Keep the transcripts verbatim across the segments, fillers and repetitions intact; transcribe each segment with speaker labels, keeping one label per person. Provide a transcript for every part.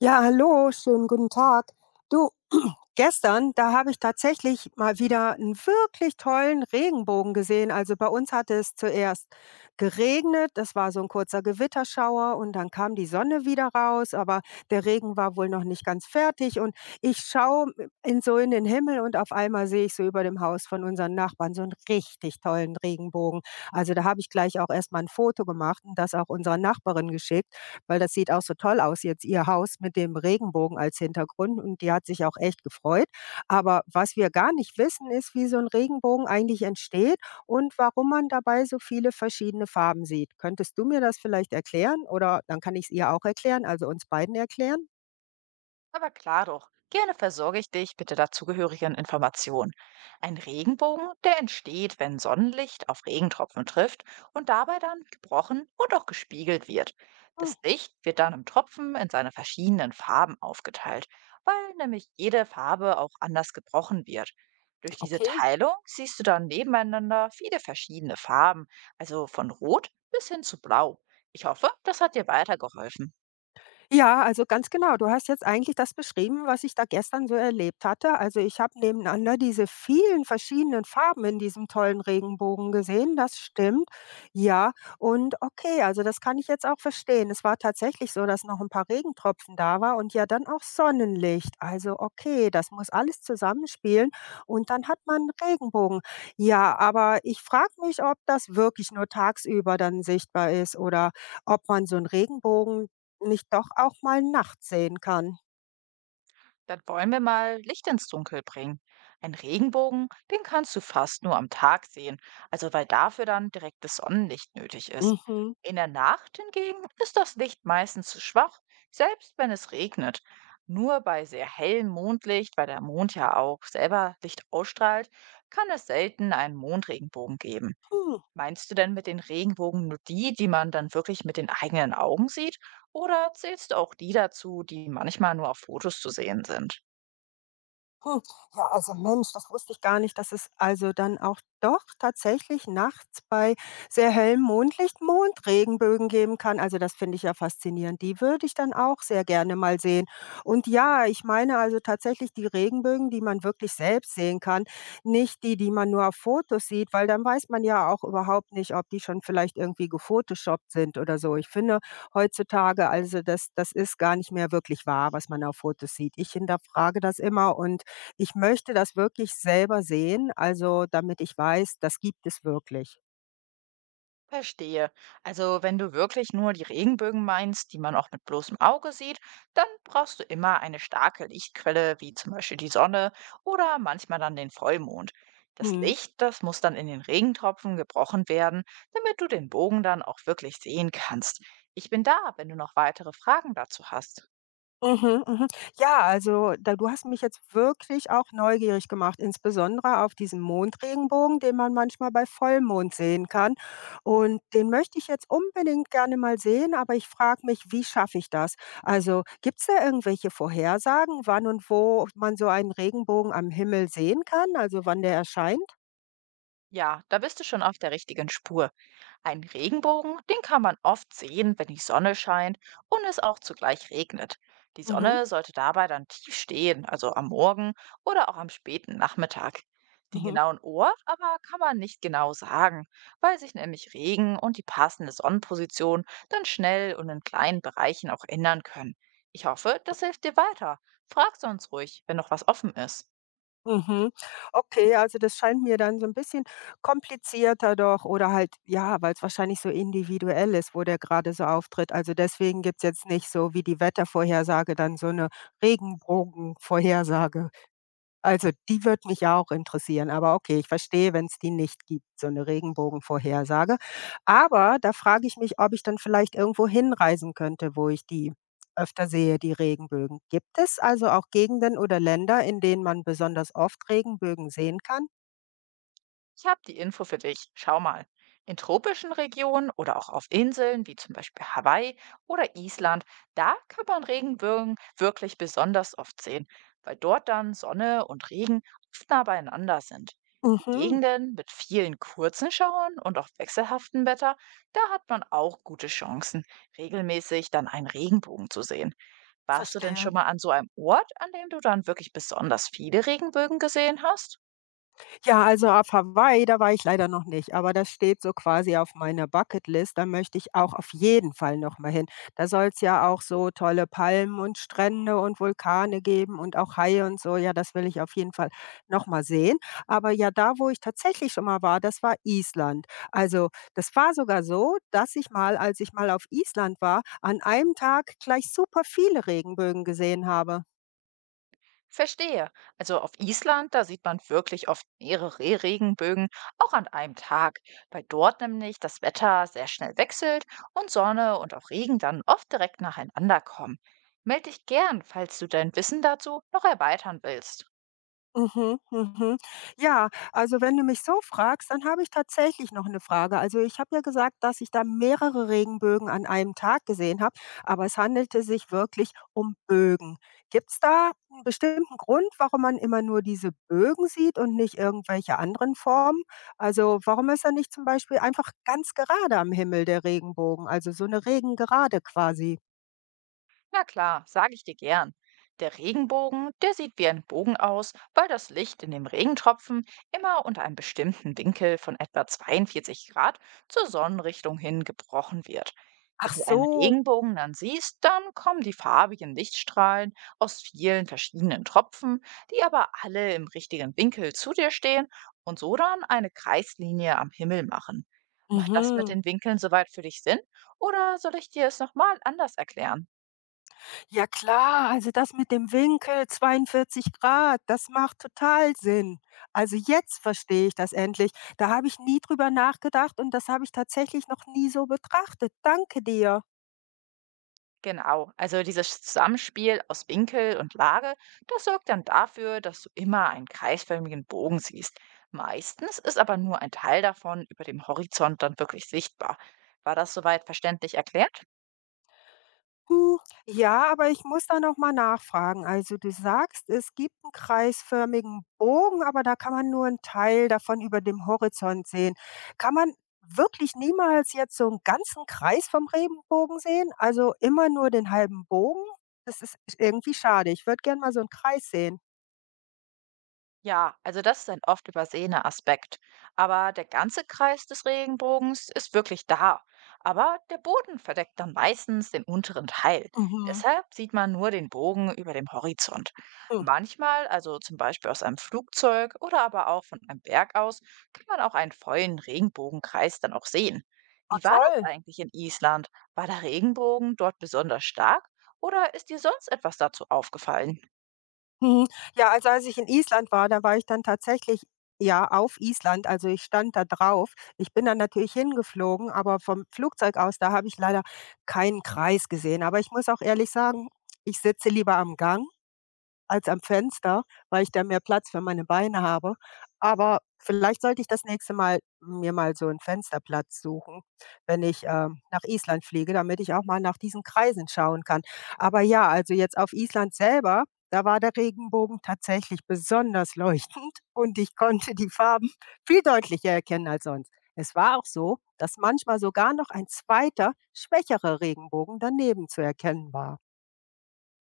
Speaker 1: Ja, hallo, schönen guten Tag. Du, gestern, da habe ich tatsächlich mal wieder einen wirklich tollen Regenbogen gesehen. Also bei uns hatte es zuerst geregnet, das war so ein kurzer Gewitterschauer und dann kam die Sonne wieder raus, aber der Regen war wohl noch nicht ganz fertig und ich schaue in so in den Himmel und auf einmal sehe ich so über dem Haus von unseren Nachbarn so einen richtig tollen Regenbogen. Also da habe ich gleich auch erst mal 'n Foto gemacht und das auch unserer Nachbarin geschickt. Weil das sieht auch so toll aus jetzt, ihr Haus mit dem Regenbogen als Hintergrund und die hat sich auch echt gefreut. Aber was wir gar nicht wissen, ist, wie so ein Regenbogen eigentlich entsteht und warum man dabei so viele verschiedene Farben sieht. Könntest du mir das vielleicht erklären oder dann kann ich es ihr auch erklären, also uns beiden erklären?
Speaker 2: Aber klar doch, gerne versorge ich dich mit der dazugehörigen Information. Ein Regenbogen, der entsteht, wenn Sonnenlicht auf Regentropfen trifft und dabei dann gebrochen und auch gespiegelt wird.
Speaker 1: Hm,
Speaker 2: Das Licht wird dann im Tropfen in seine verschiedenen Farben aufgeteilt, weil nämlich jede Farbe auch anders gebrochen wird. Durch diese
Speaker 1: okay.
Speaker 2: Teilung siehst du dann nebeneinander viele verschiedene Farben, also von Rot bis hin zu Blau. Ich hoffe, das hat dir weitergeholfen.
Speaker 1: Ja, also ganz genau. Du hast jetzt eigentlich das beschrieben, was ich da gestern so erlebt hatte. Also ich habe nebeneinander diese vielen verschiedenen Farben in diesem tollen Regenbogen gesehen. Das stimmt. Ja, und okay, also das kann ich jetzt auch verstehen. Es war tatsächlich so, dass noch ein paar Regentropfen da war und ja dann auch Sonnenlicht. Also okay, das muss alles zusammenspielen und dann hat man einen Regenbogen. Ja, aber ich frage mich, ob das wirklich nur tagsüber dann sichtbar ist oder ob man so einen Regenbogen nicht doch auch mal nachts sehen kann.
Speaker 2: Dann wollen wir mal Licht ins Dunkel bringen. Ein Regenbogen, den kannst du fast nur am Tag sehen, also weil dafür dann direktes Sonnenlicht nötig ist.
Speaker 1: Mhm.
Speaker 2: In der Nacht hingegen ist das Licht meistens zu schwach, selbst wenn es regnet. Nur bei sehr hellem Mondlicht, weil der Mond ja auch selber Licht ausstrahlt, kann es selten einen Mondregenbogen geben.
Speaker 1: Hm,
Speaker 2: Meinst du denn mit den Regenbogen nur die, die man dann wirklich mit den eigenen Augen sieht? Oder zählst du auch die dazu, die manchmal nur auf Fotos zu sehen sind?
Speaker 1: ja, also Mensch, das wusste ich gar nicht, dass es also dann auch doch tatsächlich nachts bei sehr hellem Mondlicht Mondregenbögen geben kann. Also das finde ich ja faszinierend. Die würde ich dann auch sehr gerne mal sehen. Und ja, ich meine also tatsächlich die Regenbögen, die man wirklich selbst sehen kann, nicht die, die man nur auf Fotos sieht, weil dann weiß man ja auch überhaupt nicht, ob die schon vielleicht irgendwie gefotoshoppt sind oder so. Ich finde heutzutage, also das, das ist gar nicht mehr wirklich wahr, was man auf Fotos sieht. Ich hinterfrage das immer und ich möchte das wirklich selber sehen, also damit ich weiß, das gibt es wirklich.
Speaker 2: Verstehe. Also, wenn du wirklich nur die Regenbögen meinst, die man auch mit bloßem Auge sieht, dann brauchst du immer eine starke Lichtquelle, wie zum Beispiel die Sonne oder manchmal dann den Vollmond. Das
Speaker 1: Mhm.
Speaker 2: Licht, das muss dann in den Regentropfen gebrochen werden, damit du den Bogen dann auch wirklich sehen kannst. Ich bin da, wenn du noch weitere Fragen dazu hast.
Speaker 1: Mhm, mhm. Ja, also da du hast mich jetzt wirklich auch neugierig gemacht, insbesondere auf diesen Mondregenbogen, den man manchmal bei Vollmond sehen kann. Und den möchte ich jetzt unbedingt gerne mal sehen, aber ich frage mich, wie schaffe ich das? Also gibt es da irgendwelche Vorhersagen, wann und wo man so einen Regenbogen am Himmel sehen kann, also wann der erscheint?
Speaker 2: Ja, da bist du schon auf der richtigen Spur. Einen Regenbogen, den kann man oft sehen, wenn die Sonne scheint und es auch zugleich regnet. Die
Speaker 1: Mhm.
Speaker 2: Sonne sollte dabei dann tief stehen, also am Morgen oder auch am späten Nachmittag. Den
Speaker 1: Mhm.
Speaker 2: genauen Ort aber kann man nicht genau sagen, weil sich nämlich Regen und die passende Sonnenposition dann schnell und in kleinen Bereichen auch ändern können. Ich hoffe, das hilft dir weiter. Frag sonst ruhig, wenn noch was offen ist.
Speaker 1: Mhm. Okay, also das scheint mir dann so ein bisschen komplizierter doch oder halt ja, weil es wahrscheinlich so individuell ist, wo der gerade so auftritt. Also, deswegen gibt's jetzt nicht so wie die Wettervorhersage dann so eine Regenbogenvorhersage. Also, die würde mich ja auch interessieren, aber okay, ich verstehe, wenn es die nicht gibt, so eine Regenbogenvorhersage. Aber da frage ich mich, ob ich dann vielleicht irgendwo hinreisen könnte, wo ich die öfter sehe, die Regenbögen. Gibt es also auch Gegenden oder Länder, in denen man besonders oft Regenbögen sehen kann?
Speaker 2: Ich habe die Info für dich. Schau mal. In tropischen Regionen oder auch auf Inseln wie zum Beispiel Hawaii oder Island, da kann man Regenbögen wirklich besonders oft sehen, weil dort dann Sonne und Regen oft nah beieinander sind. In
Speaker 1: Mhm,
Speaker 2: Gegenden mit vielen kurzen Schauern und auch wechselhaftem Wetter, da hat man auch gute Chancen, regelmäßig dann einen Regenbogen zu sehen. Warst du denn
Speaker 1: verstehe.
Speaker 2: schon mal an so einem Ort, an dem du dann wirklich besonders viele Regenbögen gesehen hast?
Speaker 1: Ja, also auf Hawaii, da war ich leider noch nicht, aber das steht so quasi auf meiner Bucketlist. Da möchte ich auch auf jeden Fall noch mal hin. Da soll es ja auch so tolle Palmen und Strände und Vulkane geben und auch Haie und so. Ja, das will ich auf jeden Fall noch mal sehen. Aber ja, da, wo ich tatsächlich schon mal war, das war Island. Also, das war sogar so, dass ich mal, als ich mal auf Island war, an einem Tag gleich super viele Regenbögen gesehen habe.
Speaker 2: Verstehe. Also auf Island, da sieht man wirklich oft mehrere Re- Regenbögen, auch an einem Tag, weil dort nämlich das Wetter sehr schnell wechselt und Sonne und auch Regen dann oft direkt nacheinander kommen. Meld dich gern, falls du dein Wissen dazu noch erweitern willst.
Speaker 1: Mhm, mhm. Ja, also wenn du mich so fragst, dann habe ich tatsächlich noch eine Frage. Also, ich habe ja gesagt, dass ich da mehrere Regenbögen an einem Tag gesehen habe, aber es handelte sich wirklich um Bögen. Gibt es da einen bestimmten Grund, warum man immer nur diese Bögen sieht und nicht irgendwelche anderen Formen? Also, warum ist er nicht zum Beispiel einfach ganz gerade am Himmel der Regenbogen, also so 'ne Regengerade quasi?
Speaker 2: Na klar, sage ich dir gern. Der Regenbogen, der sieht wie ein Bogen aus, weil das Licht in dem Regentropfen immer unter einem bestimmten Winkel von etwa zweiundvierzig Grad zur Sonnenrichtung hin gebrochen wird.
Speaker 1: Ach
Speaker 2: Wenn du einen
Speaker 1: so.
Speaker 2: Regenbogen dann siehst, dann kommen die farbigen Lichtstrahlen aus vielen verschiedenen Tropfen, die aber alle im richtigen Winkel zu dir stehen und so dann eine Kreislinie am Himmel machen. Macht das mit
Speaker 1: Mhm.
Speaker 2: den Winkeln soweit für dich Sinn oder soll ich dir es nochmal anders erklären?
Speaker 1: Ja klar, also das mit dem Winkel zweiundvierzig Grad, das macht total Sinn. Also jetzt verstehe ich das endlich. Da habe ich nie drüber nachgedacht und das habe ich tatsächlich noch nie so betrachtet. Danke dir.
Speaker 2: Genau, also dieses Zusammenspiel aus Winkel und Lage, das sorgt dann dafür, dass du immer einen kreisförmigen Bogen siehst. Meistens ist aber nur ein Teil davon über dem Horizont dann wirklich sichtbar. War das soweit verständlich erklärt?
Speaker 1: Hm, ja, aber ich muss da noch mal nachfragen. Also, du sagst, es gibt einen kreisförmigen Bogen, aber da kann man nur einen Teil davon über dem Horizont sehen. Kann man wirklich niemals jetzt so einen ganzen Kreis vom Regenbogen sehen? Also, immer nur den halben Bogen? Das ist irgendwie schade. Ich würde gern mal so einen Kreis sehen.
Speaker 2: Ja, also das ist ein oft übersehener Aspekt. Aber der ganze Kreis des Regenbogens ist wirklich da. Aber der Boden verdeckt dann meistens den unteren Teil.
Speaker 1: Mhm.
Speaker 2: Deshalb sieht man nur den Bogen über dem Horizont.
Speaker 1: Hm.
Speaker 2: Manchmal, also zum Beispiel aus einem Flugzeug oder aber auch von einem Berg aus, kann man auch einen vollen Regenbogenkreis dann auch sehen.
Speaker 1: Ah,
Speaker 2: Wie war
Speaker 1: toll.
Speaker 2: das eigentlich in Island? War der Regenbogen dort besonders stark oder ist dir sonst etwas dazu aufgefallen?
Speaker 1: Mhm. Ja, also als ich in Island war, da war ich dann tatsächlich ja, auf Island, also ich stand da drauf. Ich bin dann natürlich hingeflogen, aber vom Flugzeug aus, da habe ich leider keinen Kreis gesehen. Aber ich muss auch ehrlich sagen, ich sitze lieber am Gang als am Fenster, weil ich da mehr Platz für meine Beine habe. Aber vielleicht sollte ich das nächste Mal mir mal so einen Fensterplatz suchen, wenn ich, ähm, nach Island fliege, damit ich auch mal nach diesen Kreisen schauen kann. Aber ja, also jetzt auf Island selber, da war der Regenbogen tatsächlich besonders leuchtend und ich konnte die Farben viel deutlicher erkennen als sonst. Es war auch so, dass manchmal sogar noch ein zweiter, schwächerer Regenbogen daneben zu erkennen war.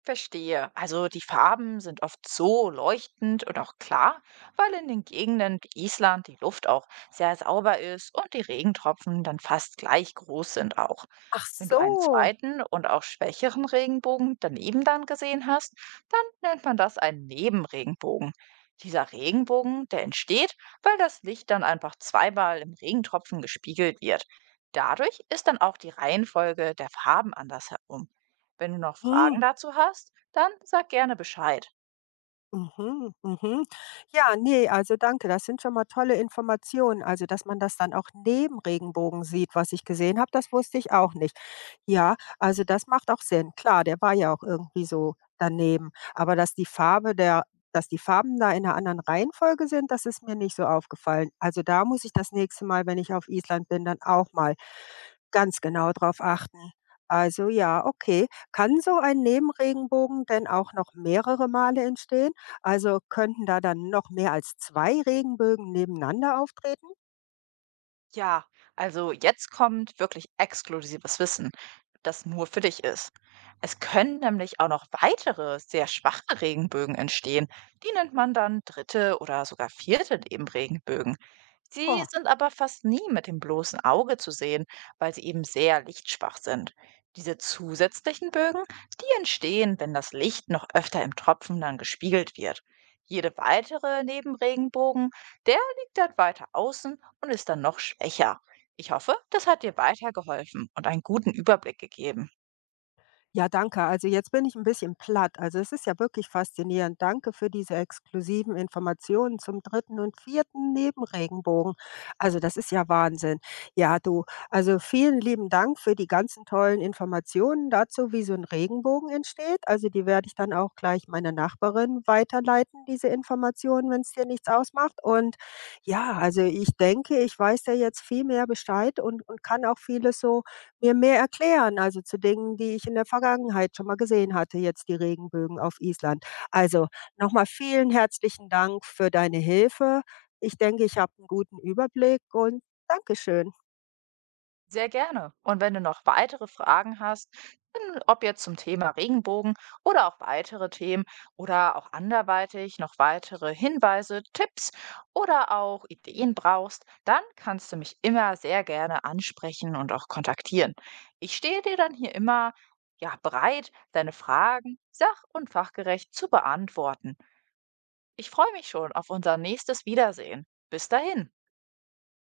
Speaker 2: Verstehe. Also die Farben sind oft so leuchtend und auch klar, weil in den Gegenden wie Island die Luft auch sehr sauber ist und die Regentropfen dann fast gleich groß sind auch.
Speaker 1: Ach
Speaker 2: Wenn du einen
Speaker 1: so.
Speaker 2: zweiten und auch schwächeren Regenbogen daneben dann gesehen hast, dann nennt man das einen Nebenregenbogen. Dieser Regenbogen, der entsteht, weil das Licht dann einfach zweimal im Regentropfen gespiegelt wird. Dadurch ist dann auch die Reihenfolge der Farben anders herum. Wenn du noch Fragen
Speaker 1: Mhm.
Speaker 2: dazu hast, dann sag gerne Bescheid.
Speaker 1: Mhm, mhm. Ja, ne, also danke. Das sind schon mal tolle Informationen. Also, dass man das dann auch neben Regenbogen sieht, was ich gesehen habe, das wusste ich auch nicht. Ja, also das macht auch Sinn. Klar, der war ja auch irgendwie so daneben. Aber dass die Farbe der dass die Farben da in einer anderen Reihenfolge sind, das ist mir nicht so aufgefallen. Also, da muss ich das nächste Mal, wenn ich auf Island bin, dann auch mal ganz genau drauf achten. Also ja, okay. Kann so ein Nebenregenbogen denn auch noch mehrere Male entstehen? Also könnten da dann noch mehr als zwei Regenbögen nebeneinander auftreten?
Speaker 2: Ja, also jetzt kommt wirklich exklusives Wissen, das nur für dich ist. Es können nämlich auch noch weitere, sehr schwache Regenbögen entstehen. Die nennt man dann dritte oder sogar vierte Nebenregenbögen. Sie
Speaker 1: Boah,
Speaker 2: sind aber fast nie mit dem bloßen Auge zu sehen, weil sie eben sehr lichtschwach sind. Diese zusätzlichen Bögen, die entstehen, wenn das Licht noch öfter im Tropfen dann gespiegelt wird. Jede weitere Nebenregenbogen, der liegt dann weiter außen und ist dann noch schwächer. Ich hoffe, das hat dir weitergeholfen und einen guten Überblick gegeben.
Speaker 1: ja, danke. Also jetzt bin ich ein bisschen platt. Also, es ist ja wirklich faszinierend. Danke für diese exklusiven Informationen zum dritten und vierten Nebenregenbogen. Also, das ist ja Wahnsinn. Ja, du, also vielen lieben Dank für die ganzen tollen Informationen dazu, wie so ein Regenbogen entsteht. Also, die werde ich dann auch gleich meiner Nachbarin weiterleiten, diese Informationen, wenn es dir nichts ausmacht. Und ja, also ich denke, ich weiß ja jetzt viel mehr Bescheid und und kann auch vieles so mir mehr erklären, also zu Dingen, die ich in der Vergangenheit schon mal gesehen hatte, jetzt die Regenbögen auf Island. Also nochmal vielen herzlichen Dank für deine Hilfe. Ich denke, ich habe einen guten Überblick und Dankeschön.
Speaker 2: Sehr gerne. Und wenn du noch weitere Fragen hast, in- ob jetzt zum Thema Regenbogen oder auch weitere Themen oder auch anderweitig noch weitere Hinweise, Tipps oder auch Ideen brauchst, dann kannst du mich immer sehr gerne ansprechen und auch kontaktieren. Ich stehe dir dann hier immer ja bereit, deine Fragen sach- und fachgerecht zu beantworten. Ich freue mich schon auf unser nächstes Wiedersehen. Bis dahin.